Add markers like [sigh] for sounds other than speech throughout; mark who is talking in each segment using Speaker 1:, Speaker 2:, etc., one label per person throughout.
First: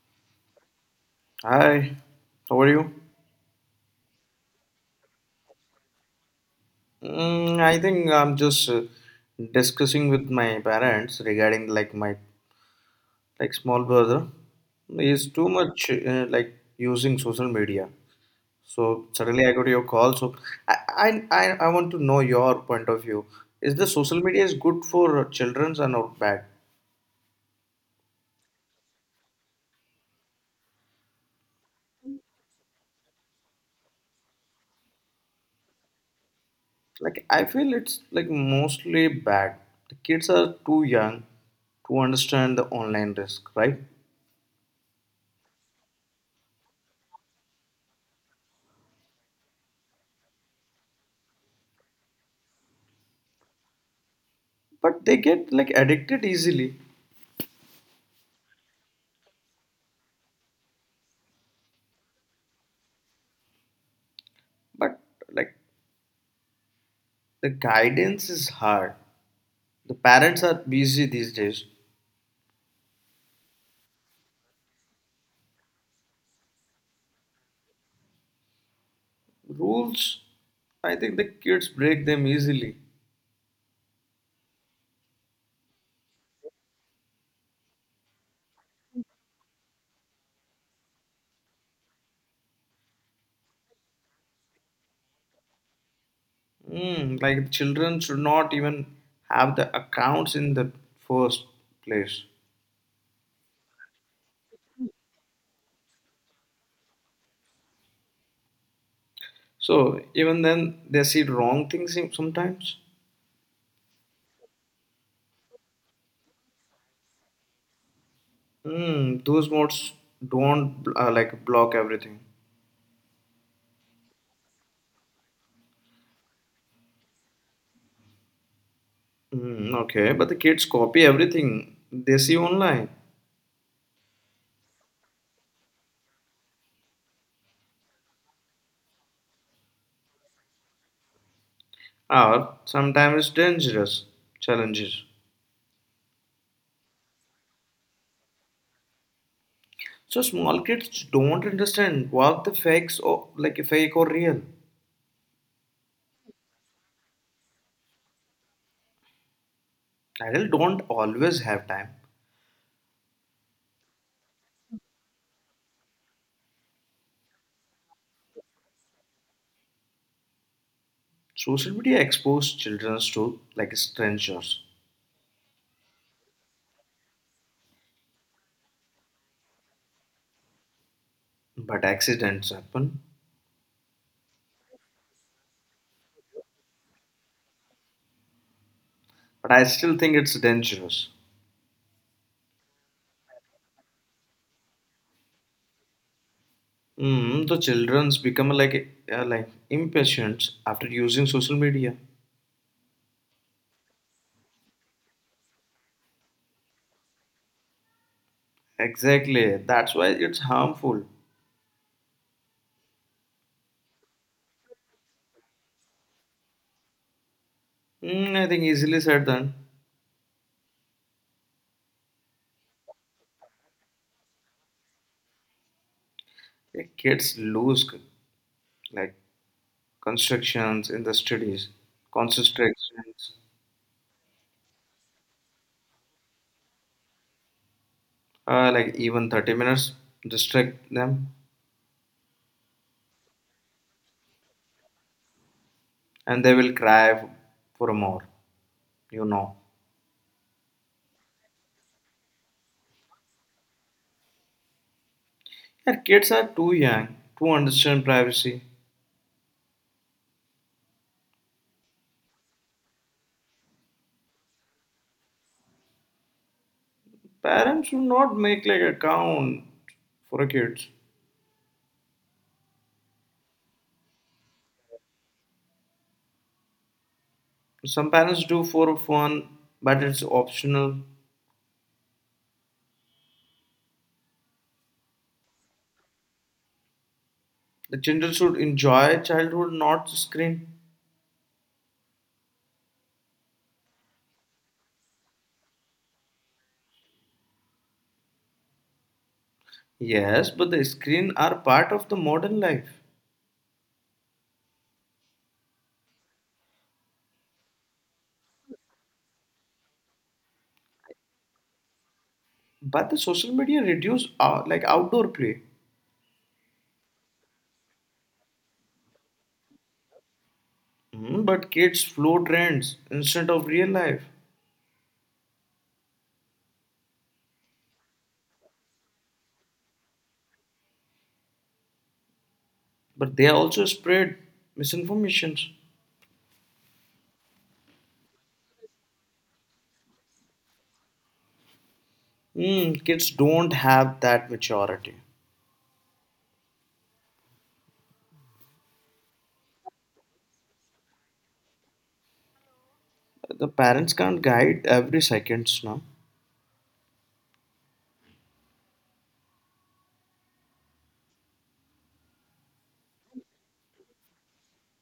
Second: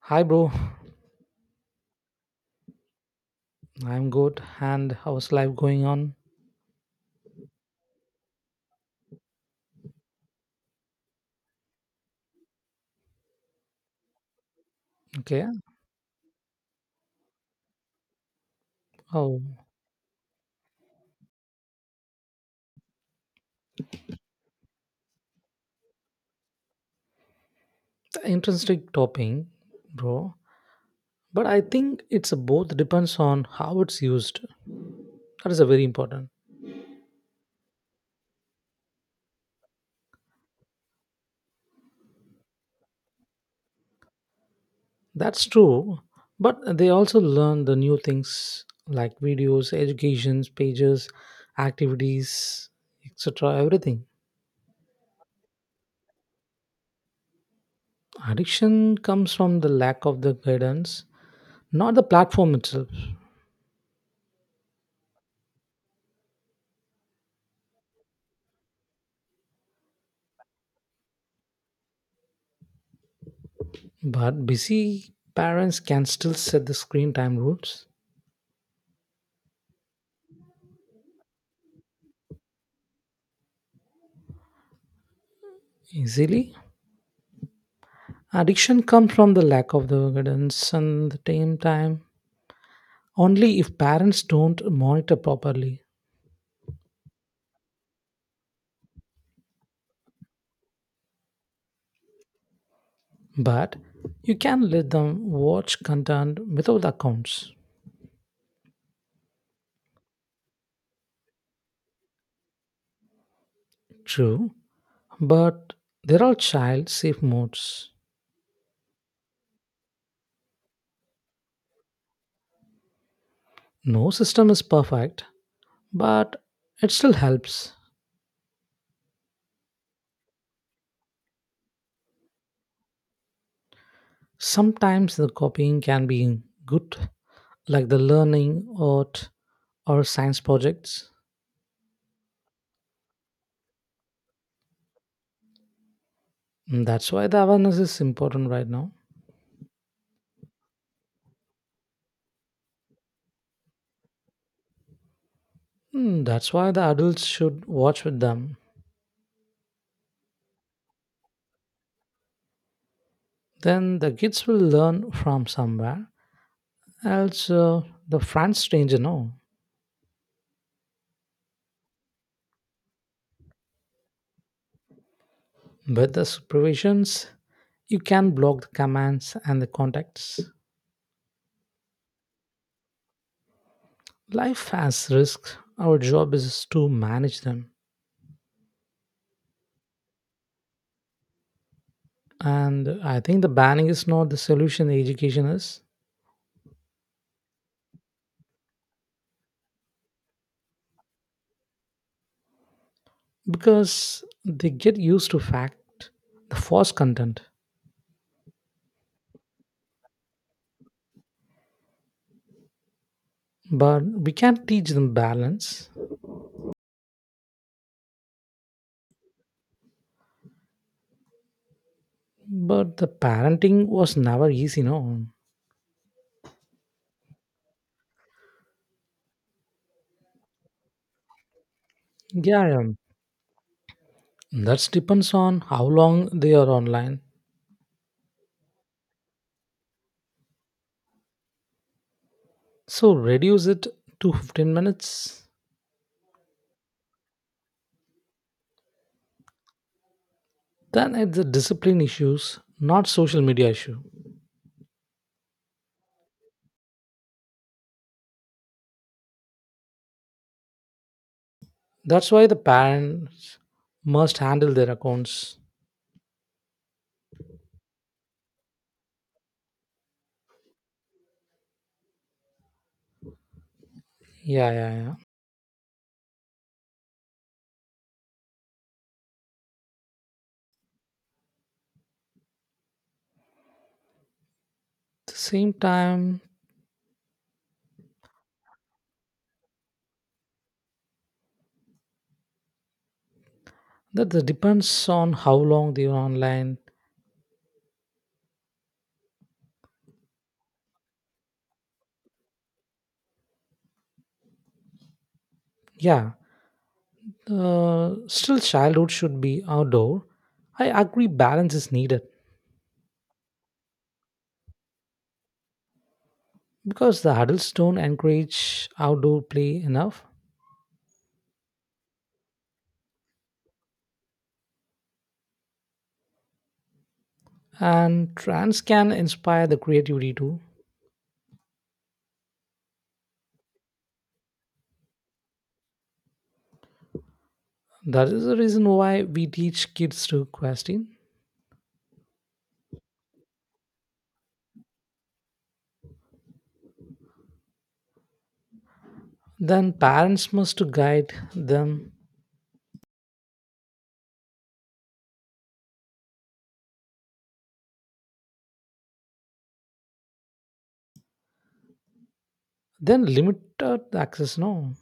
Speaker 1: Hi, bro.
Speaker 2: Hi, how are you?
Speaker 1: I'm good. And how's life going on?
Speaker 2: I think I'm just discussing with my parents regarding like my like small brother. He's
Speaker 1: Okay.
Speaker 2: too much like using social media. So
Speaker 1: Oh,
Speaker 2: suddenly I got your call. So I, I I want to know your point of view. Is the social media is good for childrens or not bad?
Speaker 1: interesting topping, bro. But I think it's a both depends on how it's used. That is a very important.
Speaker 2: Like I feel it's like mostly bad. The kids are too young to understand the online risk, right?
Speaker 1: That's true. But they also learn the new things like videos, educations, pages, activities, etc. Everything.
Speaker 2: But they get like addicted easily
Speaker 1: Addiction comes from the lack of the guidance, not the platform itself.
Speaker 2: but like the guidance is hard, the parents are busy these days
Speaker 1: But busy parents can still set the screen time rules
Speaker 2: rules. I think the kids break them easily.
Speaker 1: easily. Addiction comes from the lack of the guidance and the same time. Only if parents don't monitor properly.
Speaker 2: Like children should not even have the accounts in the first place.
Speaker 1: But you can let them watch content without accounts.
Speaker 2: So even then they see sometimes
Speaker 1: True, but there are child safe modes.
Speaker 2: mm, those modes don't like block everything.
Speaker 1: No system is perfect, but it still helps.
Speaker 2: Mm, okay, but the kids copy everything they see online.
Speaker 1: Sometimes the copying can be good, like the learning, art, or science projects.
Speaker 2: Or sometimes dangerous challenges.
Speaker 1: That's why the awareness is important right now.
Speaker 2: So small kids don't understand what the fakes or like fake or real.
Speaker 1: Hmm, that's why the adults should watch with them.
Speaker 2: Adults don't always have time.
Speaker 1: Then the kids will learn from somewhere else. The friends stranger know.
Speaker 2: Social media expose children to like strangers,
Speaker 1: With the supervisions, you can block the commands and the contacts.
Speaker 2: but accidents happen.
Speaker 1: Life has risks. Our job is to manage them.
Speaker 2: But I still think it's dangerous.
Speaker 1: And I think the banning is not the solution the education is
Speaker 2: The childrens become like impatient after using social media.
Speaker 1: because they get used to fact, the false content.
Speaker 2: Exactly, that's why it's harmful.
Speaker 1: But we can teach them balance.
Speaker 2: I think easily said done.
Speaker 1: But the parenting was never easy, no?
Speaker 2: Yeah, like constructions in the studies,
Speaker 1: Yeah,
Speaker 2: concentrations
Speaker 1: that depends on how long they are online.
Speaker 2: like even 30 minutes distract them
Speaker 1: So reduce it to 15 minutes.
Speaker 2: and they will cry for more, you know
Speaker 1: Then it's a discipline issues, not social media issue.
Speaker 2: and kids are too young to understand privacy.
Speaker 1: That's why the parents must handle their accounts.
Speaker 2: Parents should not make like account for a kids.
Speaker 1: Yeah, yeah, yeah.
Speaker 2: Some parents do for fun but it's optional.
Speaker 1: At the same time,
Speaker 2: The children should enjoy childhood not screen.
Speaker 1: that the depends on how long they are online.
Speaker 2: Yes but the screen are part of the modern life,
Speaker 1: Yeah, still childhood should be outdoor. I agree balance is needed.
Speaker 2: but the social media reduce like outdoor play.
Speaker 1: Because the adults don't encourage outdoor play enough
Speaker 2: Mm, but kids flow trends instead of real life,
Speaker 1: and trends can inspire the creativity too
Speaker 2: but they also spread misinformations.
Speaker 1: that is the reason why we teach kids to question
Speaker 2: Mm, kids don't have that maturity.
Speaker 1: then parents must to guide them
Speaker 2: The parents can't guide every seconds now.
Speaker 1: then limited access no.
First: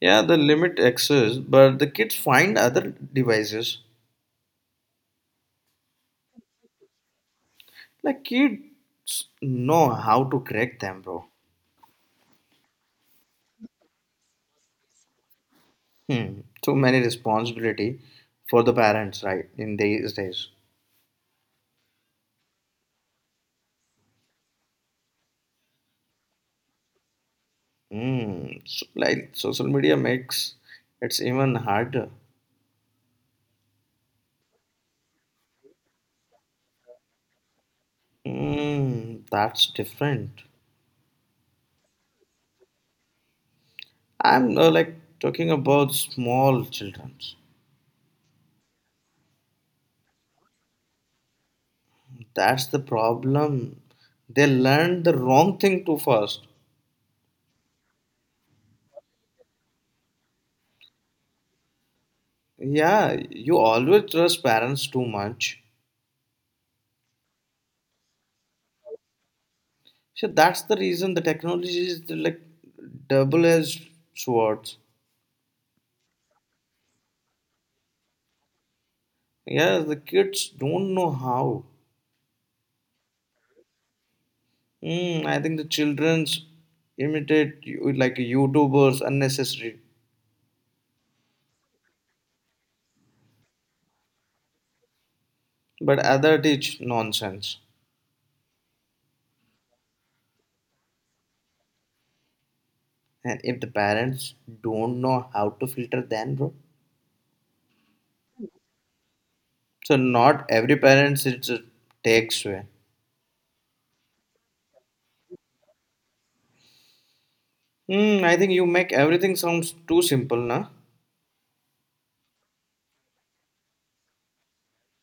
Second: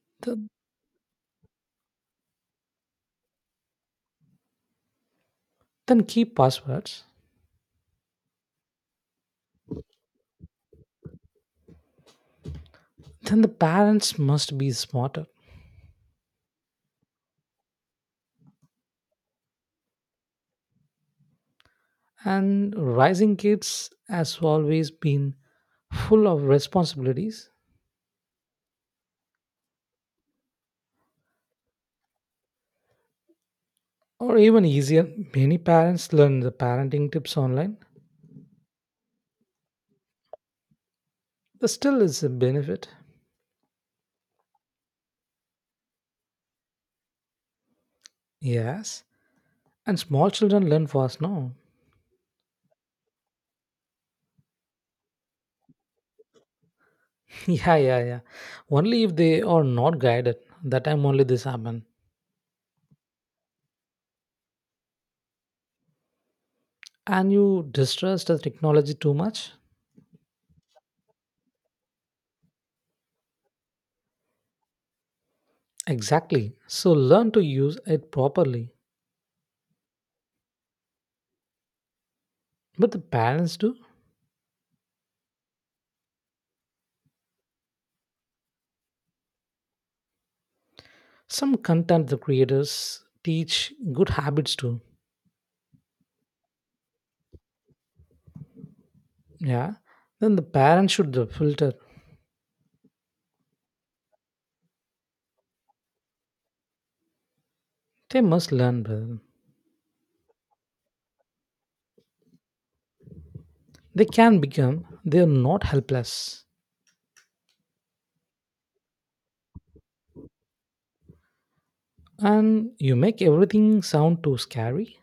Speaker 2: Yeah,
Speaker 1: Th-
Speaker 2: the limit exists, but the kids find other devices.
Speaker 1: then keep passwords
Speaker 2: Like kids know how to correct them, bro.
Speaker 1: then the parents must be smarter
Speaker 2: Hmm. Too many responsibility for the parents, right? In these days.
Speaker 1: and rising kids has always been full of responsibilities
Speaker 2: Like social media makes it's even harder.
Speaker 1: or even easier many parents learn the parenting tips online.
Speaker 2: Mm, that's different.
Speaker 1: But still is a benefit.
Speaker 2: I'm like talking about small children.
Speaker 1: Yes. And small children learn fast, no?
Speaker 2: That's the problem. They learn the wrong thing too fast.
Speaker 1: [laughs] Yeah, yeah, yeah. Only if they are not guided. That time only this happen.
Speaker 2: Yeah, you always trust parents too much.
Speaker 1: And you distrust the technology too much?
Speaker 2: So that's the reason the technology is like double-edged swords.
Speaker 1: Exactly. So learn to use it properly.
Speaker 2: Yeah, the kids don't know how.
Speaker 1: But the parents do.
Speaker 2: I think the childrens imitate like YouTubers unnecessary,
Speaker 1: Some content the creators teach good habits too.
Speaker 2: but other teach nonsense.
Speaker 1: Yeah. Then the parents should the filter.
Speaker 2: And if the parents don't know how to filter, then bro,
Speaker 1: They must learn. Well.
Speaker 2: so not every parents it's a takes away.
Speaker 1: They can become. They are not helpless.
Speaker 2: I think you make everything sounds too simple, na?
Speaker 1: And you make everything sound too scary.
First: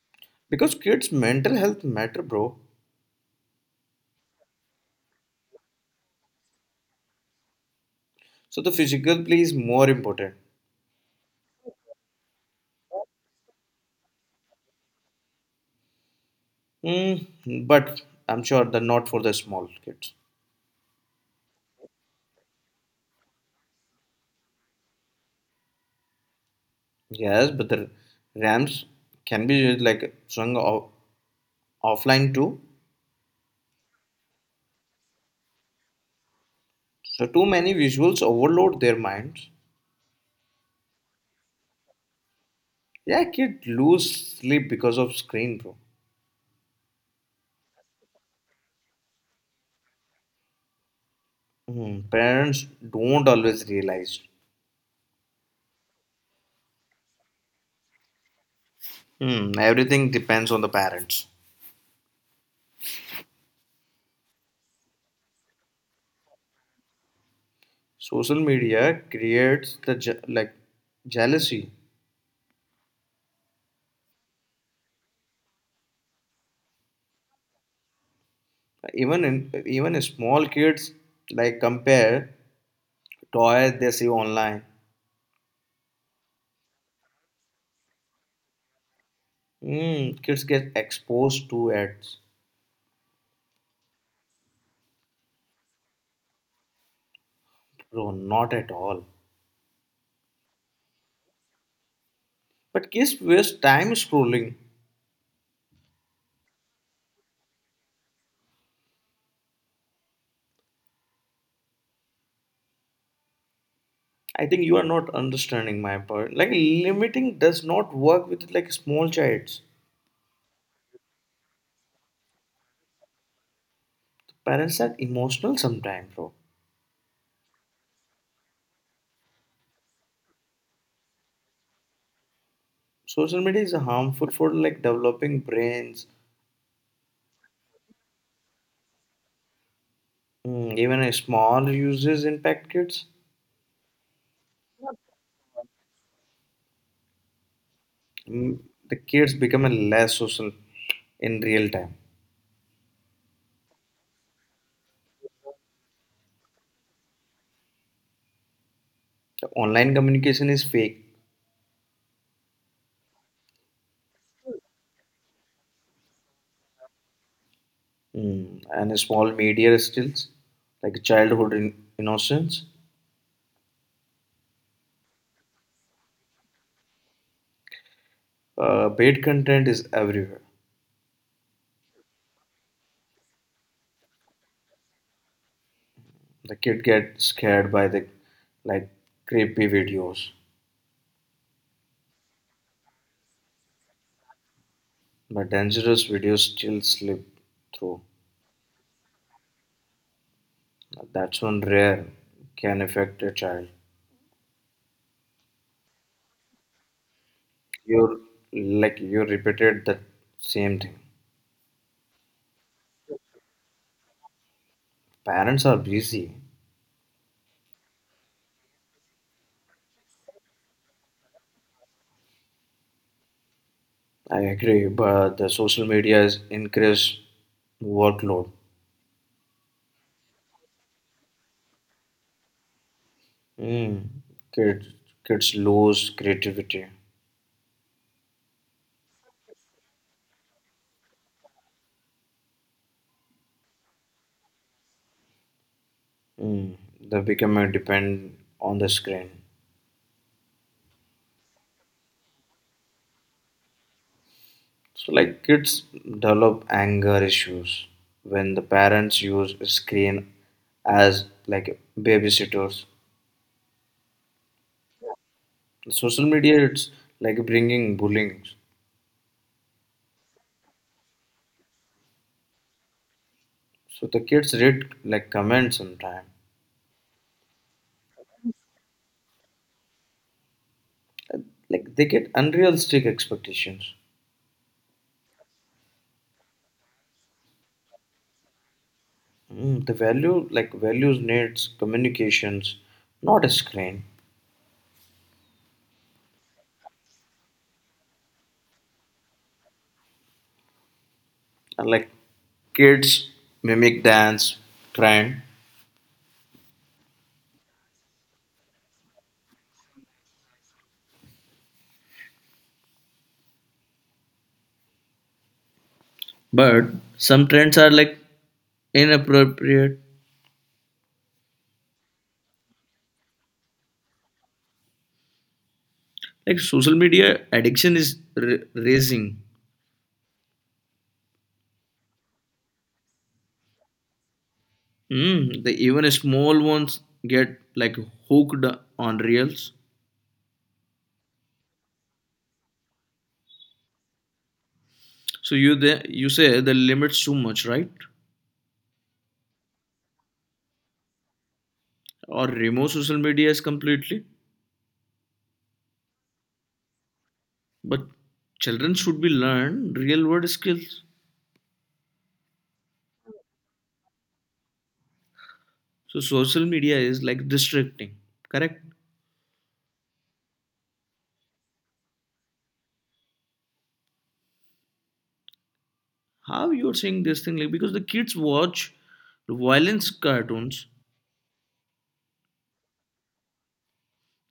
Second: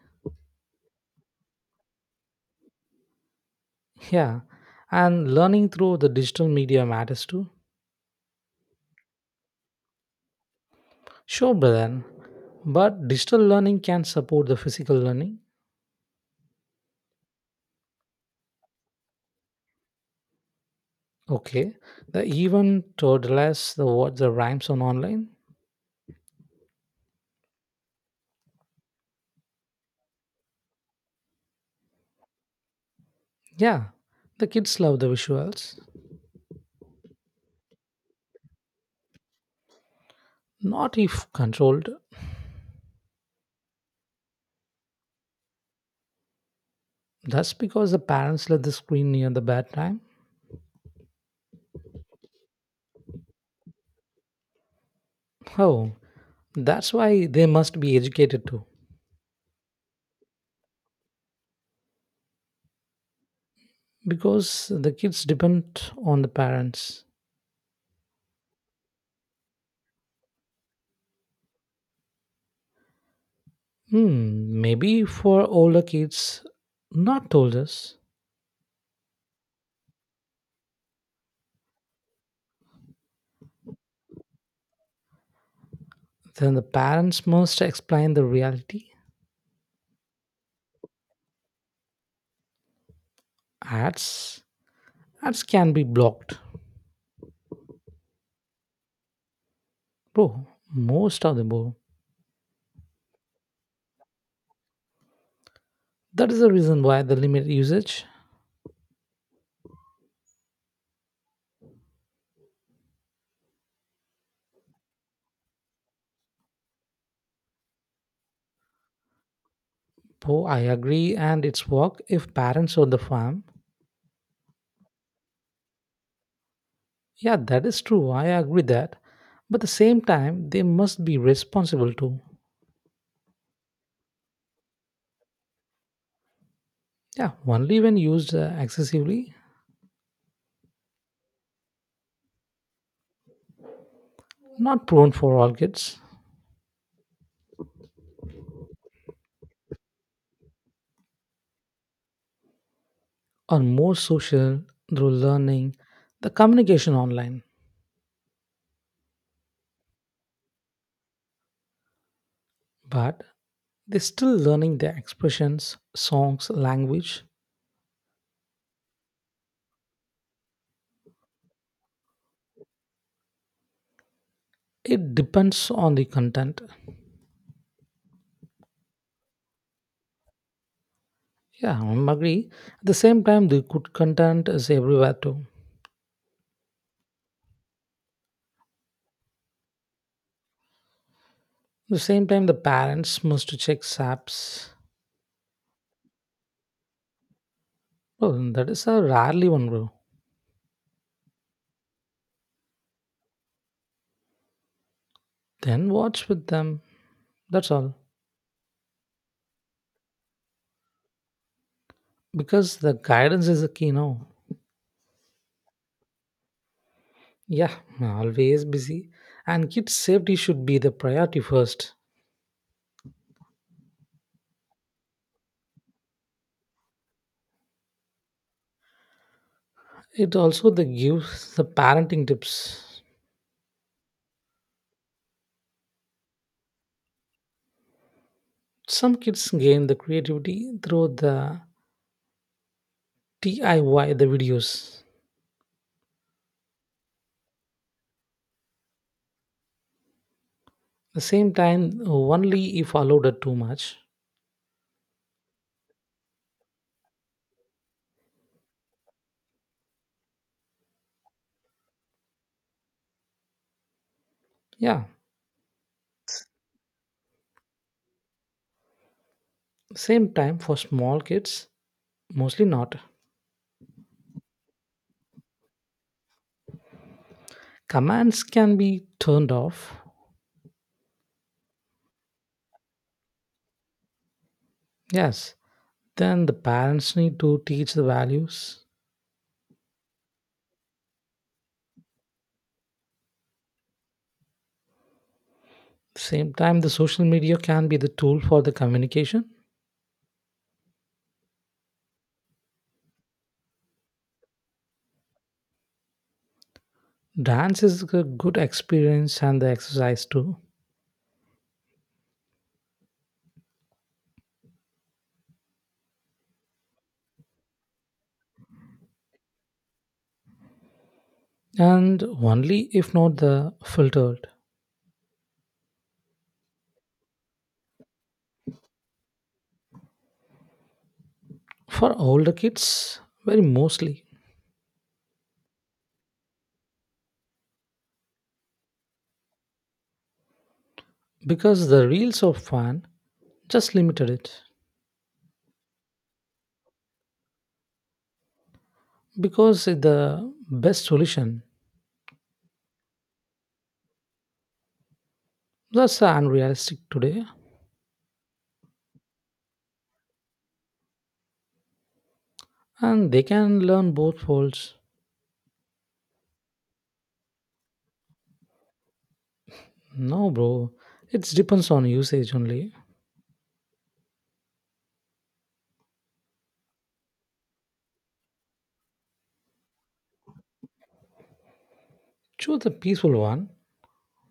Speaker 2: Because kids' mental health matter, bro.
Speaker 1: Yeah, and learning through the digital media matters too.
Speaker 2: So the physical play is more important.
Speaker 1: Sure, Brian, but digital learning can support the physical learning.
Speaker 2: Hmm, but I'm sure the not for the small kids.
Speaker 1: Okay, the even toddlers the what the rhymes on online.
Speaker 2: Yes, but the Rams can be used like sung off- offline too.
Speaker 1: Yeah, the kids love the visuals.
Speaker 2: So too many visuals overload their minds.
Speaker 1: Not if controlled.
Speaker 2: Yeah, kids lose sleep because of screen, bro.
Speaker 1: That's because the parents let the screen near the bedtime.
Speaker 2: Hmm, parents don't always realize.
Speaker 1: Oh, that's why they must be educated too.
Speaker 2: Hmm, everything depends on the parents.
Speaker 1: Because the kids depend on the parents.
Speaker 2: Social media creates the like jealousy.
Speaker 1: Hmm, maybe for older kids, not told us,
Speaker 2: Even small kids like compare toys they see online.
Speaker 1: then the parents must explain the reality.
Speaker 2: Hmm, kids get exposed to ads.
Speaker 1: Ads, ads can be blocked,
Speaker 2: Bro, not at all.
Speaker 1: bro. Most of the bro.
Speaker 2: But kids waste time scrolling.
Speaker 1: That is the reason why the limit usage.
Speaker 2: I think you are not understanding my point. Like limiting does not work with like small childs.
Speaker 1: Bro, I agree, and it's work if parents or the farm.
Speaker 2: Parents are emotional sometimes, bro.
Speaker 1: Yeah, that is true. I agree that, but at the same time, they must be responsible too.
Speaker 2: Social media is harmful for like developing brains.
Speaker 1: Yeah, only when used excessively,
Speaker 2: Even a small uses impact kids.
Speaker 1: not prone for all kids.
Speaker 2: Mm, the kids become a less social in real time.
Speaker 1: Are more social through learning the communication online,
Speaker 2: The online communication is fake,
Speaker 1: but they're still learning their expressions, songs, language.
Speaker 2: and a small media skills like childhood innocence.
Speaker 1: It depends on the content.
Speaker 2: Paid content is everywhere.
Speaker 1: Yeah, I agree. At the same time, the good content is everywhere too.
Speaker 2: The kid get scared by the like creepy videos,
Speaker 1: At the same time, the parents must to check SAPs.
Speaker 2: but dangerous videos still slip through.
Speaker 1: Oh, that is a rarely one bro.
Speaker 2: That's one rare can affect a child.
Speaker 1: Then watch with them. That's all.
Speaker 2: You're Like you repeated the same thing.
Speaker 1: Because the guidance is the key now.
Speaker 2: Parents are busy,
Speaker 1: Yeah, always busy. And kids' safety should be the priority first.
Speaker 2: I agree, but the social media is increased workload.
Speaker 1: It also the gives the parenting tips.
Speaker 2: Mm. Kids, Kids lose creativity.
Speaker 1: Some kids gain the creativity through the DIY the videos.
Speaker 2: Mm. They become a depend on the screen.
Speaker 1: The same time only if allowed it too much.
Speaker 2: So like kids develop anger issues when the parents use screen as like babysitters.
Speaker 1: Yeah,
Speaker 2: Social media it's like bringing bullying.
Speaker 1: same time for small kids mostly not.
Speaker 2: So the kids read like comments sometime.
Speaker 1: Commands can be turned off.
Speaker 2: Like they get unrealistic expectations.
Speaker 1: Yes. Then the parents need to teach the values.
Speaker 2: The values needs communications not a screen,
Speaker 1: Same time the social media can be the tool for the communication.
Speaker 2: and like kids mimic dance trend
Speaker 1: Dance is a good experience and the exercise too.
Speaker 2: but some trends are like inappropriate,
Speaker 1: And only if not the filtered.
Speaker 2: like social media addiction is raising.
Speaker 1: For older kids, very mostly
Speaker 2: The even small ones get like hooked on reels,
Speaker 1: because the reels of fan just limited it
Speaker 2: so you say the limits too much right,
Speaker 1: because it the best solution
Speaker 2: or remove social medias completely,
Speaker 1: that's unrealistic today
Speaker 2: but children should be learn real world skills.
Speaker 1: and they can learn both folds.
Speaker 2: So social media is like distracting, correct?
Speaker 1: No bro, it depends on usage only.
Speaker 2: How you're saying this thing like because the kids watch violence cartoons,
Speaker 1: Choose the peaceful one.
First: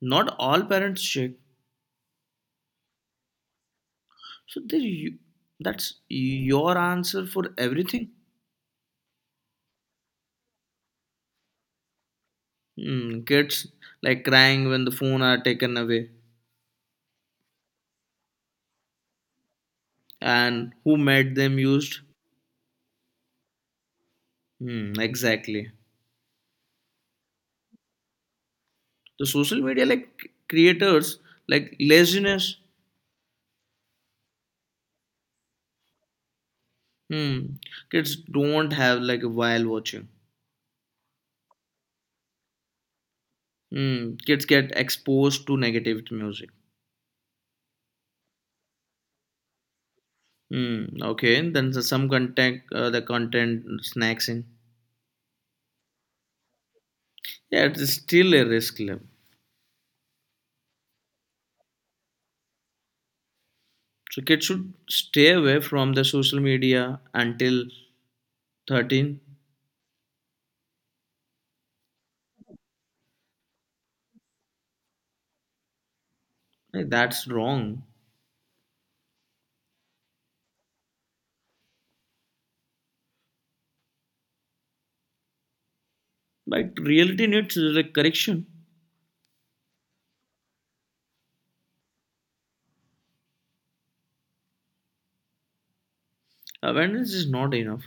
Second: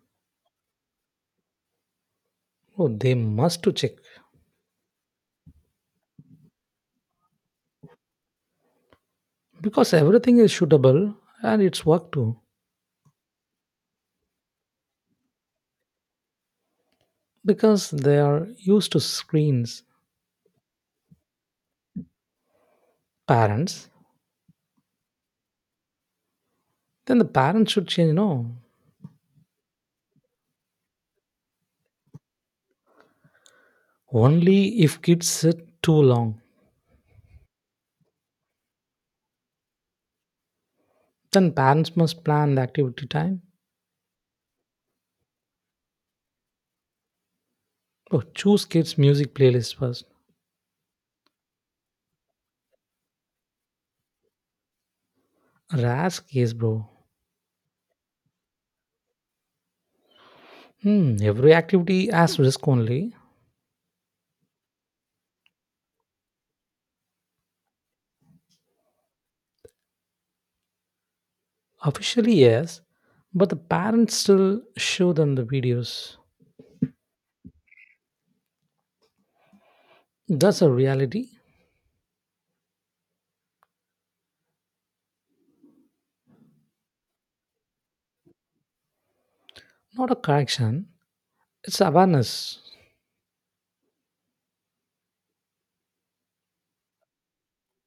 Speaker 2: not all parents check.
Speaker 1: Oh, they must to check
Speaker 2: So they, you, that's your answer for everything.
Speaker 1: because everything is shootable and it's work too
Speaker 2: Hmm, kids like crying when the phone are taken away,
Speaker 1: because they are used to screens
Speaker 2: and who made them used?
Speaker 1: parents
Speaker 2: Hmm, exactly.
Speaker 1: then the parents should change no.
Speaker 2: The social media like creators like laziness.
Speaker 1: Only if kids sit too long.
Speaker 2: Hmm, kids don't have like a while watching.
Speaker 1: Then parents must plan the activity time.
Speaker 2: Mm, kids get exposed to negative music.
Speaker 1: Bro, choose kids' music playlist first.
Speaker 2: Mm, okay, some content, the content snacks in.
Speaker 1: Rask yes, bro.
Speaker 2: Yeah, it's still a risk level.
Speaker 1: Hmm, every activity has risk only.
Speaker 2: So kids should stay away from the social media until 13.
Speaker 1: Officially, yes, but the parents still show them the videos.
Speaker 2: Hey, that's wrong.
Speaker 1: That's a reality,
Speaker 2: But reality needs like correction.
Speaker 1: not a correction. It's awareness.
Speaker 2: Awareness is not enough.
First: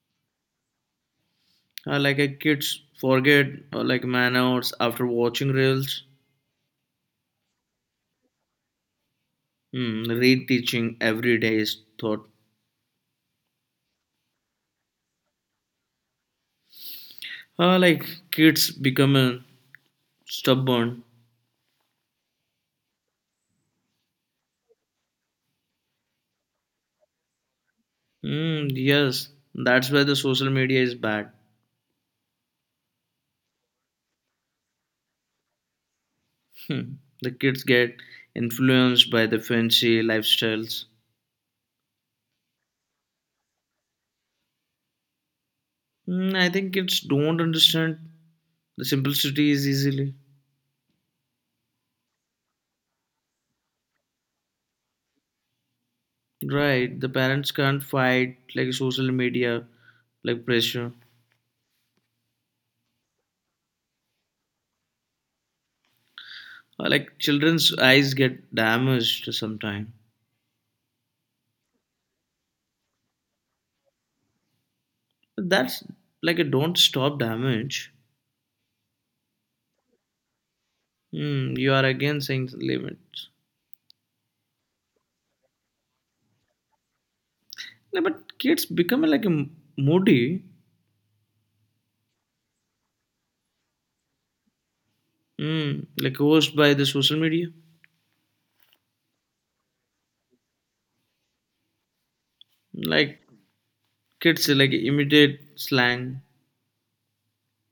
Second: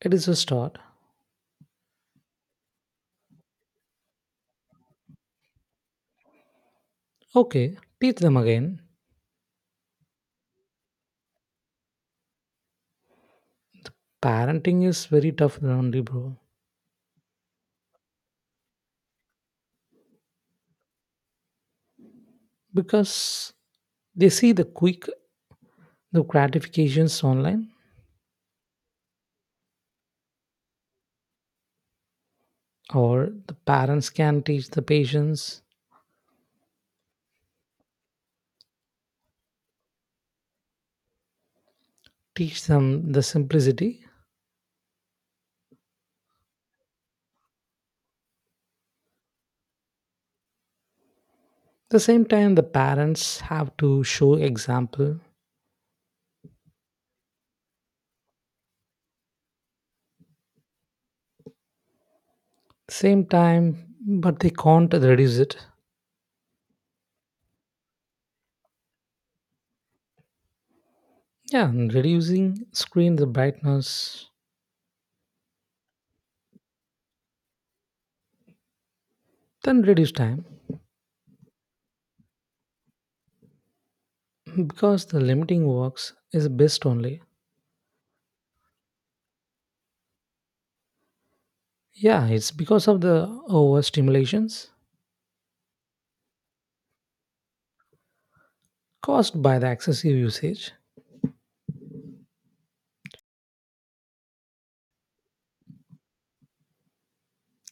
Speaker 1: It is a start.
Speaker 2: Kids forget like manners after watching reels.
Speaker 1: Okay, teach them again.
Speaker 2: Mm, reteaching every day is thought.
Speaker 1: Parenting is very tough only, bro,
Speaker 2: Like kids become stubborn.
Speaker 1: because they see the quick the gratifications online
Speaker 2: Mm, yes, that's why the social media is bad.
Speaker 1: or the parents can teach the patients
Speaker 2: Hmm. The kids get influenced by the fancy lifestyles.
Speaker 1: teach them the simplicity
Speaker 2: I think kids don't understand the simplicities easily.
Speaker 1: the same time the parents have to show example
Speaker 2: Right, the parents can't fight like social media, like pressure.
Speaker 1: same time but they can't reduce it
Speaker 2: Or like children's eyes get damaged sometime.
Speaker 1: yeah and reducing screen the brightness
Speaker 2: But that's like a don't stop damage.
Speaker 1: then reduce time
Speaker 2: You are again saying limits.
Speaker 1: because the limiting works is best only
Speaker 2: Yeah, but kids become like a moody.
Speaker 1: yeah it's because of the overstimulations
Speaker 2: Like caused by the social media,
Speaker 1: caused by the excessive usage
Speaker 2: like kids like imitate slang.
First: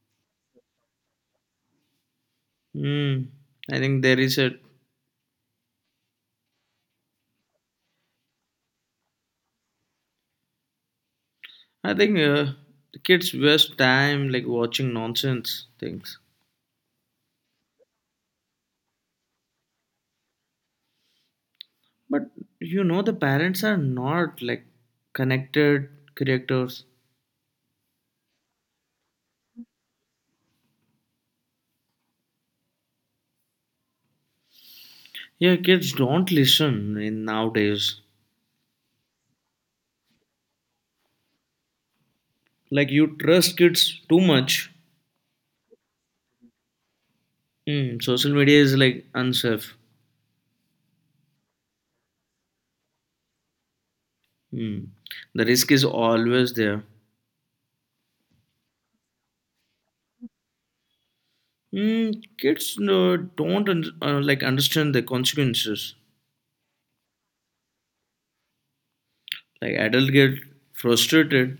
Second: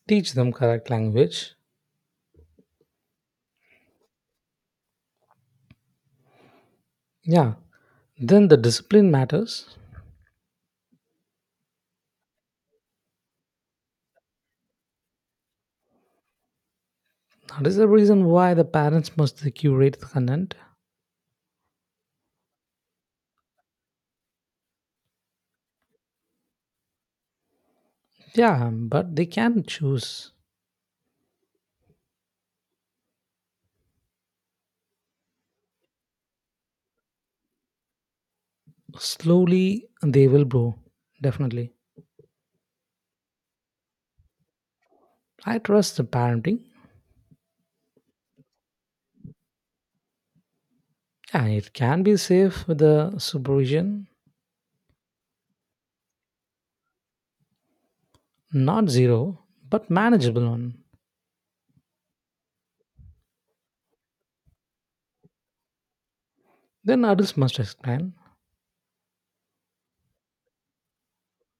Speaker 1: teach them correct language
Speaker 2: Mm, I think there is a.
Speaker 1: yeah then the discipline matters.
Speaker 2: I think the kids waste time like watching nonsense things.
Speaker 1: That is the reason why the parents must curate the content.
Speaker 2: But you know the parents are not like connected creators.
Speaker 1: Yeah, but they can choose.
Speaker 2: Yeah, kids don't listen in nowadays.
Speaker 1: Slowly, they will grow. Definitely.
Speaker 2: Like you trust kids too much.
Speaker 1: I trust the parenting.
Speaker 2: Mm, social media is like unsafe.
Speaker 1: Yeah, it can be safe with the supervision.
Speaker 2: Mm. The risk is always there.
Speaker 1: Not zero, but manageable one.
Speaker 2: Mm, kids don't un- like understand the consequences.
Speaker 1: Then adults must explain.
Speaker 2: Like adult get frustrated.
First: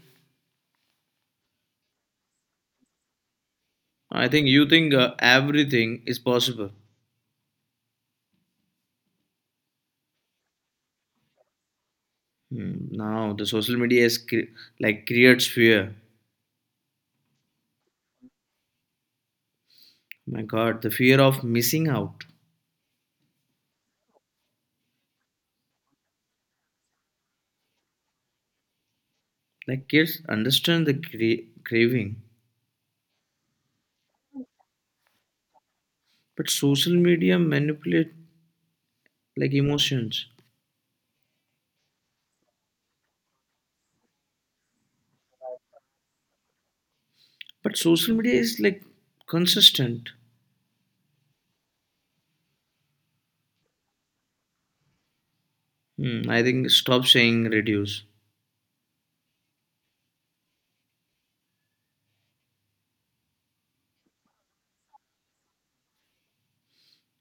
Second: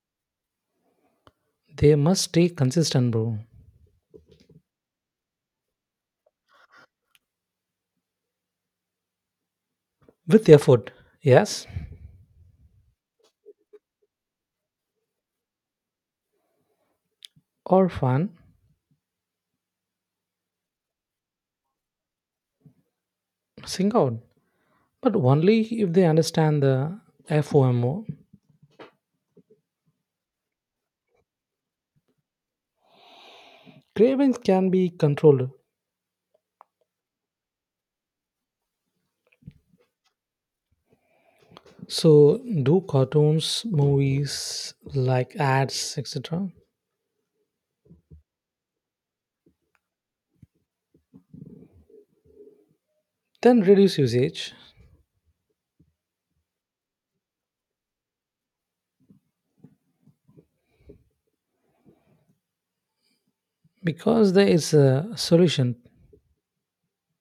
Speaker 1: They must stay consistent, bro.
Speaker 2: I think you think everything is possible.
Speaker 1: With effort, yes,
Speaker 2: Now the social media is like creates fear.
Speaker 1: or fun,
Speaker 2: My God, the fear of missing out.
Speaker 1: sing out. But only if they understand the FOMO.
Speaker 2: Like kids understand the craving,
Speaker 1: Cravings can be controlled.
Speaker 2: but social media manipulate like emotions.
Speaker 1: So, do cartoons, movies, like ads, etc.,
Speaker 2: But social media is like consistent.
Speaker 1: then reduce usage
Speaker 2: I think stop saying reduce.
Speaker 1: because there is a solution.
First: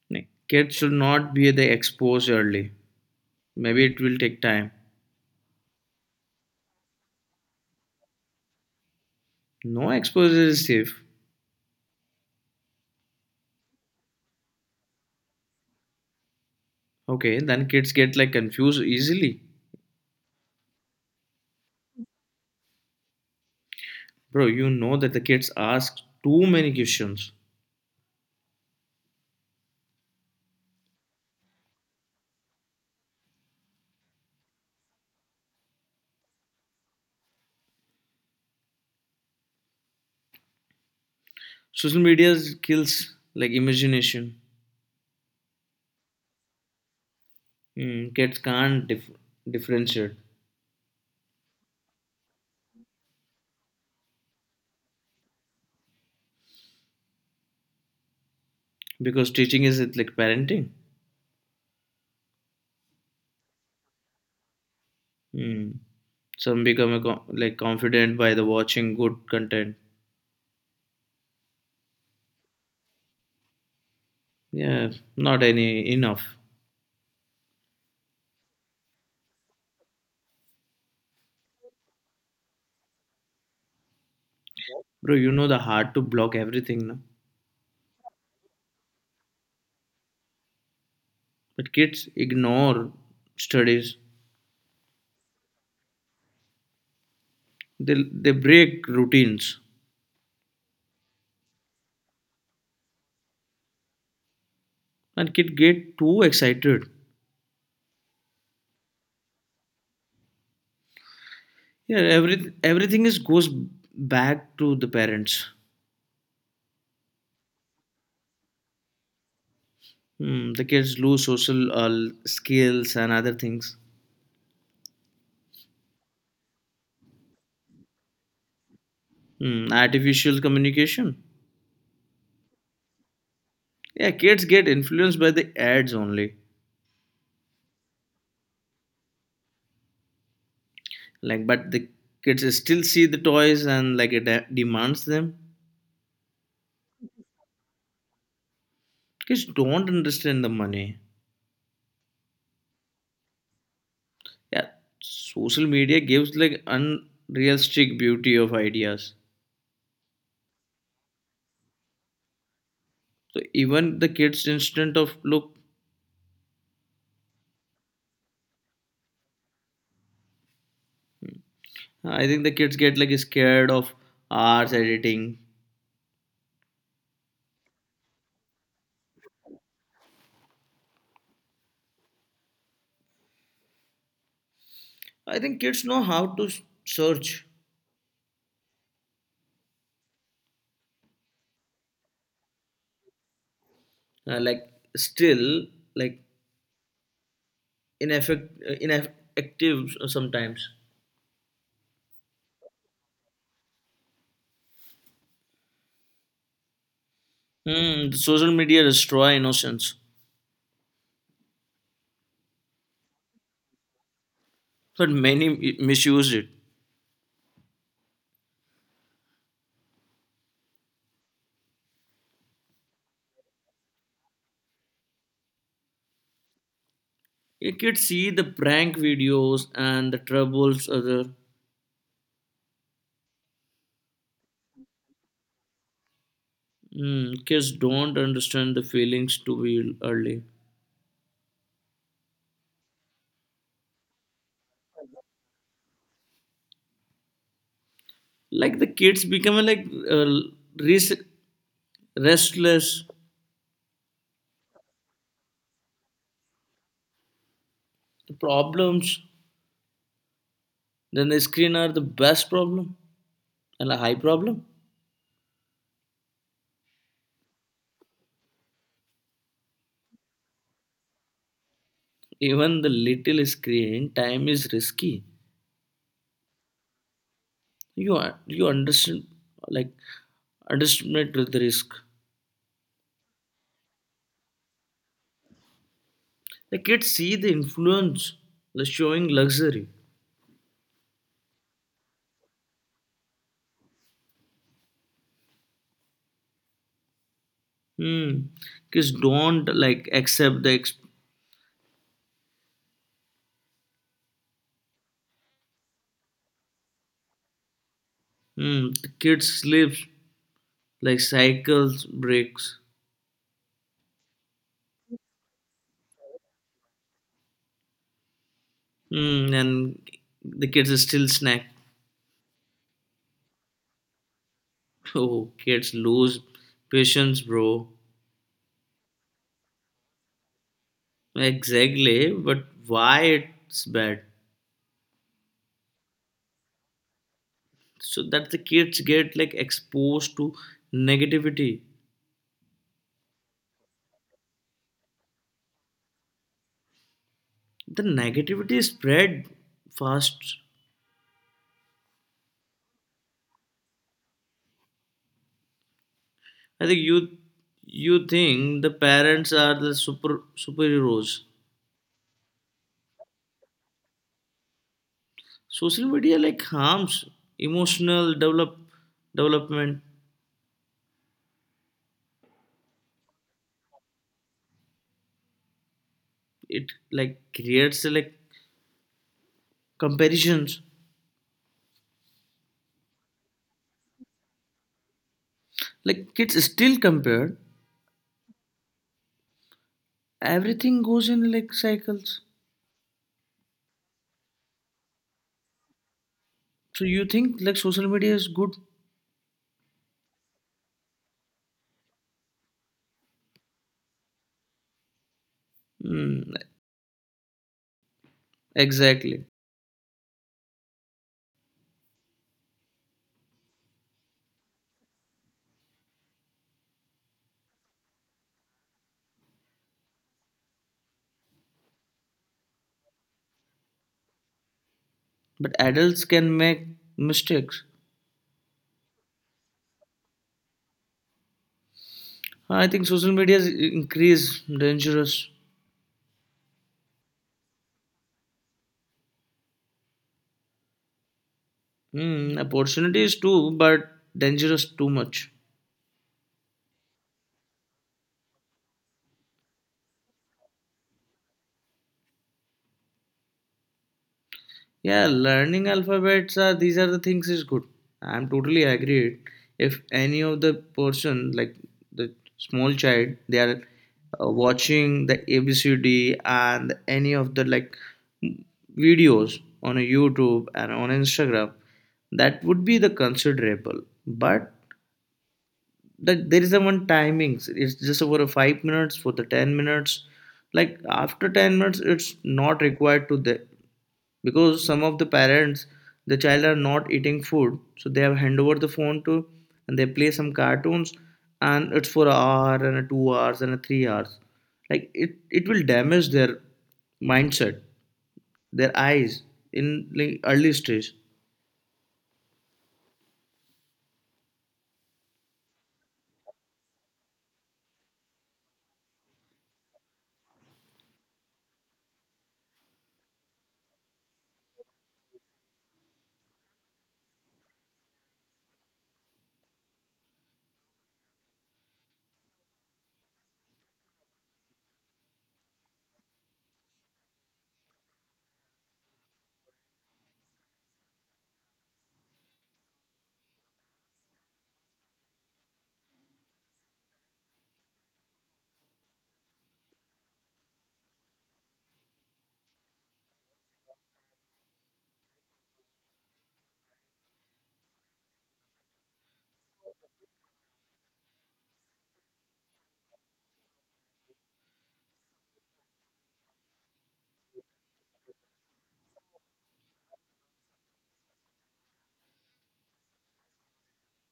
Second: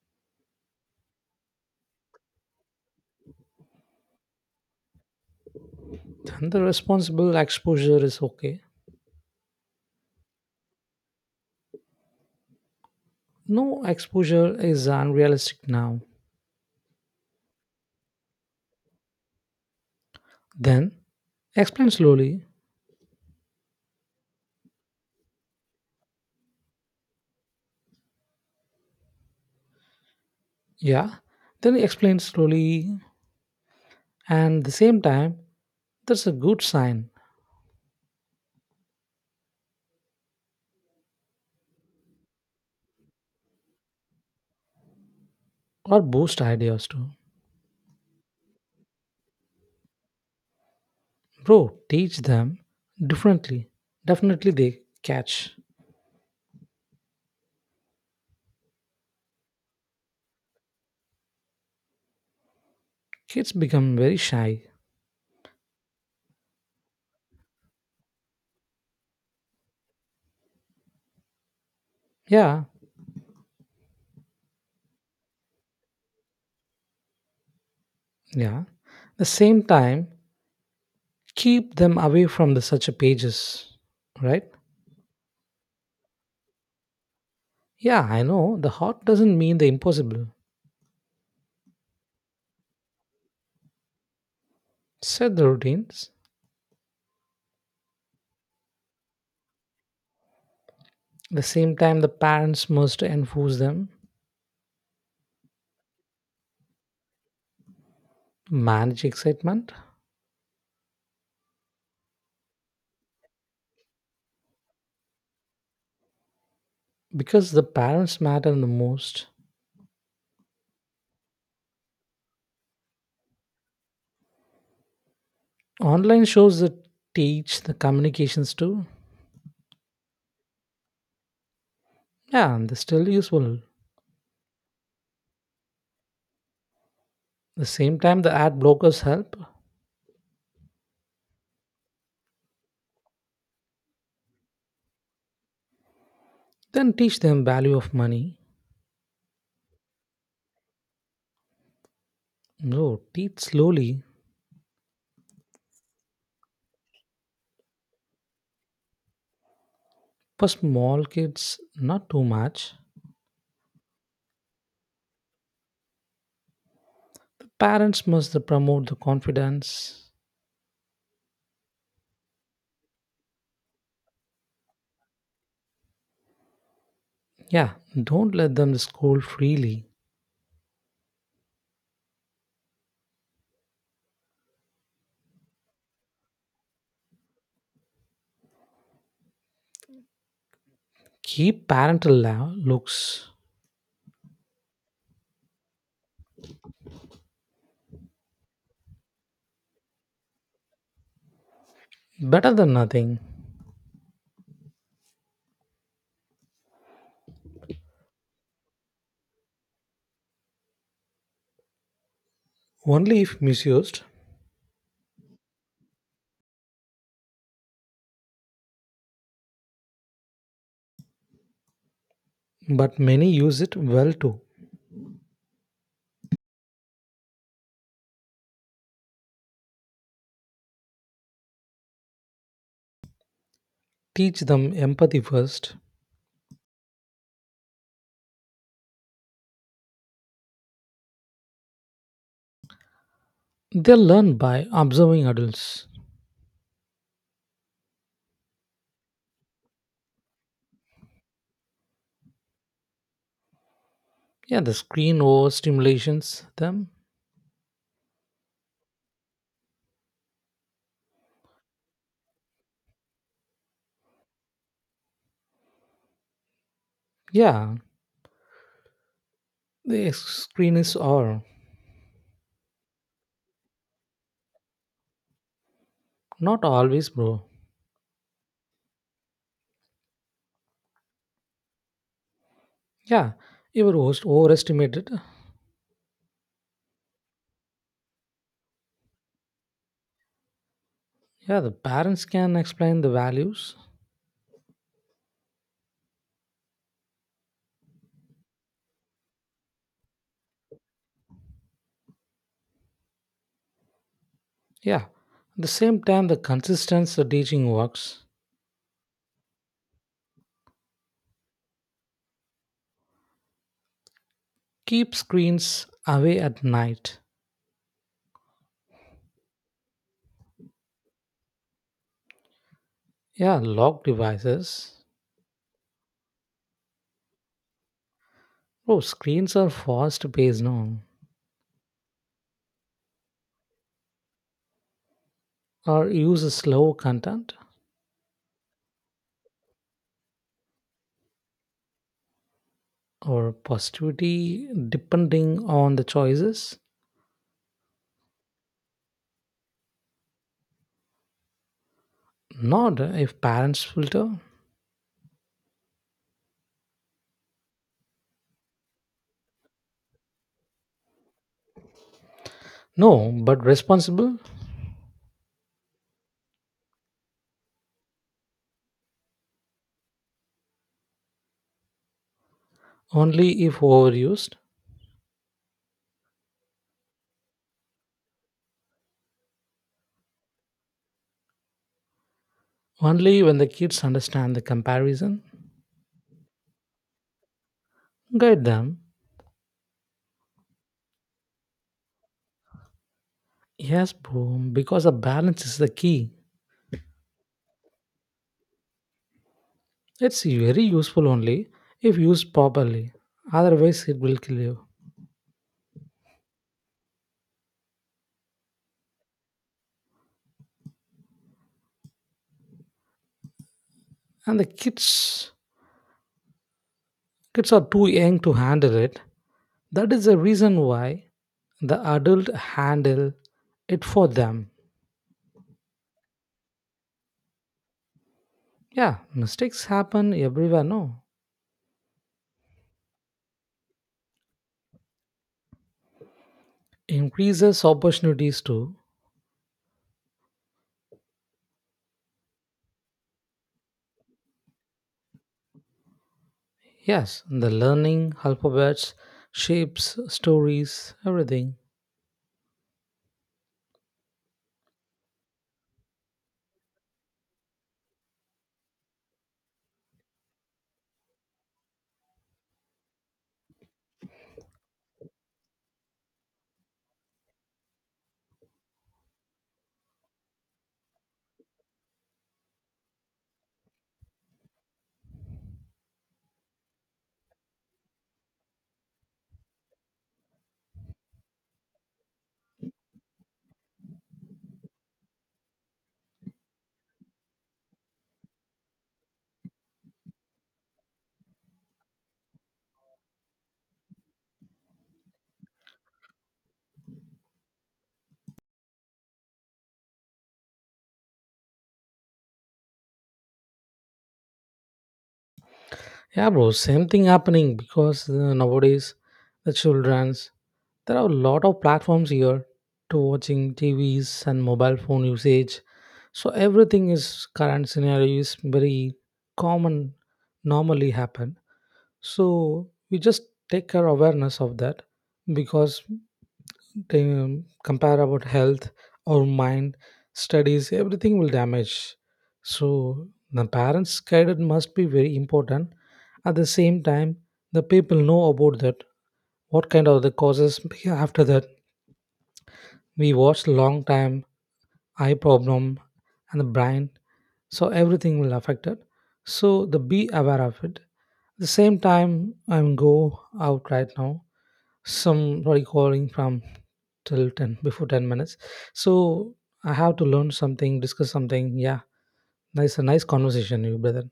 Speaker 2: Like, kids should not be the exposed early. Maybe it will take time.
Speaker 1: And the responsible exposure is okay.
Speaker 2: No exposure is safe.
Speaker 1: No exposure is unrealistic now.
Speaker 2: Okay, then kids get like confused easily.
Speaker 1: Then explain slowly.
Speaker 2: Bro, you know that the kids ask too many questions.
Speaker 1: Yeah. Then explain slowly. And the same time, that's a good sign
Speaker 2: Social media kills like imagination.
Speaker 1: or boost ideas too.
Speaker 2: Hmm, kids can't differentiate
Speaker 1: Bro, teach them differently. Definitely they catch.
Speaker 2: because teaching is it like parenting.
Speaker 1: Kids become very shy.
Speaker 2: Hmm. Some become a like confident by the watching good content.
Speaker 1: Yeah.
Speaker 2: Yeah, not any enough.
Speaker 1: Yeah. The same time, keep them away from the such pages, right?
Speaker 2: Bro, you know the hard to block everything, no?
Speaker 1: Yeah, I know the hot doesn't mean the impossible.
Speaker 2: But kids ignore studies,
Speaker 1: Set the routines.
Speaker 2: they they break routines
Speaker 1: The same time, the parents must enforce them.
Speaker 2: and kid get too excited.
Speaker 1: Manage excitement
Speaker 2: Everything is goes back to the parents.
Speaker 1: because the parents matter the most.
Speaker 2: Hmm, the kids lose social skills and other things.
Speaker 1: Online shows that teach the communications too.
Speaker 2: Hmm, artificial communication.
Speaker 1: Yeah, and they're still useful.
Speaker 2: Yeah kids get influenced by the ads only,
Speaker 1: The same time, the ad blockers help.
Speaker 2: like but the kids still see the toys and like it demands them.
Speaker 1: Then teach them value of money.
Speaker 2: Kids don't understand the money.
Speaker 1: No, teach slowly
Speaker 2: Yeah, social media gives like unrealistic beauty of ideas.
Speaker 1: for small kids, not too much.
Speaker 2: So even the kids instant of look,
Speaker 1: Parents must promote the confidence.
Speaker 2: I think the kids get like scared of arts editing.
Speaker 1: Yeah, don't let them scold freely.
Speaker 2: I think kids know how to search,
Speaker 1: Keep parental looks
Speaker 2: like still like ineffective sometimes.
Speaker 1: better than nothing.
Speaker 2: Hmm, social media destroy innocence,
Speaker 1: Only if misused,
Speaker 2: but many misuse it.
Speaker 1: but many use it well too.
Speaker 2: You kids see the prank videos and the troubles other.
Speaker 1: Teach them empathy first.
Speaker 2: Hmm, kids don't understand the feelings too early.
Speaker 1: They learn by observing adults.
Speaker 2: Like the kids become like res- restless,
Speaker 1: Yeah, the screen overstimulations them.
Speaker 2: problems, then the screen are the best problem and a high problem.
Speaker 1: Yeah, the screen is all.
Speaker 2: Even the little screen time is risky.
Speaker 1: Not always, bro.
Speaker 2: You you understand like underestimate the risk.
Speaker 1: Yeah, you were overestimated.
Speaker 2: The kids see the influence, the showing luxury.
Speaker 1: Yeah, the parents can explain the values.
Speaker 2: Hmm. Kids don't like accept
Speaker 1: Yeah. At the same time, the consistent teaching works.
Speaker 2: hmm. The kids sleeps like cycles breaks.
Speaker 1: Keep screens away at night.
Speaker 2: Hmm. And the kids are still snack.
Speaker 1: Yeah, lock devices.
Speaker 2: [laughs] Oh, kids lose patience, bro.
Speaker 1: Oh, screens are fast based now.
Speaker 2: Exactly, but why it's bad?
Speaker 1: Or use slow content
Speaker 2: So that the kids get like exposed to negativity.
Speaker 1: or positivity depending on the choices.
Speaker 2: The negativity spread fast.
Speaker 1: Not if parents filter.
Speaker 2: I think you think the parents are the superheroes.
Speaker 1: No, but responsible.
Speaker 2: Social media like harms emotional development.
Speaker 1: Only if overused.
Speaker 2: It like creates like comparisons.
Speaker 1: Only when the kids understand the comparison.
Speaker 2: Like kids still compare.
Speaker 1: Guide them.
Speaker 2: Everything goes in like cycles.
Speaker 1: Yes, boom, because a balance is the key.
Speaker 2: So you think like social media is good?
Speaker 1: It's very useful only if used properly. Otherwise, it will kill you.
Speaker 2: Mm, exactly.
Speaker 1: And the kids, are too young to handle it. That is the reason why the adult handle it for them.
Speaker 2: But adults can make mistakes.
Speaker 1: Yeah, mistakes happen everywhere. No,
Speaker 2: I think social media is increase dangerous.
Speaker 1: increases opportunities too.
Speaker 2: Mm, opportunities too, but dangerous too much.
Speaker 1: Yes, the learning alphabets, shapes, stories, everything.
Speaker 2: Yeah, learning alphabets are these are the things is good. I'm totally agreed. If any of the person like the small child, they are watching the ABCD and any of the like videos on a YouTube and on Instagram, that would be the considerable. But that there is a one timings. It's just for a 5 minutes for the 10 minutes. Like after 10 minutes, it's not required to the because some of the parents the child are not eating food so they have hand over the phone to, and they play some cartoons and it's for an hour and a 2 hours and a 3 hours, like it will damage their mindset, their eyes in like early stage.
Speaker 1: Yeah, bro, same thing happening because nowadays the childrens there are a lot of platforms here to watching TVs and mobile phone usage. So everything is current scenario is very common, normally happen. So we just take our awareness of that because compare about health our mind studies everything will damage so the parents guidance must be very important at the same time the people know about that what kind of the causes after that we watched long time, eye problem, and the brain, so everything will affect it. So the be aware of it. The same time, I'm go out right now. Somebody calling from till 10 before 10 minutes. So I have to learn something, discuss something. Yeah, nice a nice conversation, you brother.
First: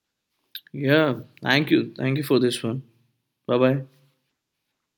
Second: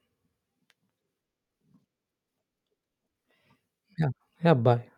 Speaker 2: Yeah, thank you for this one. Bye bye.
Speaker 1: Yeah, yeah. Bye.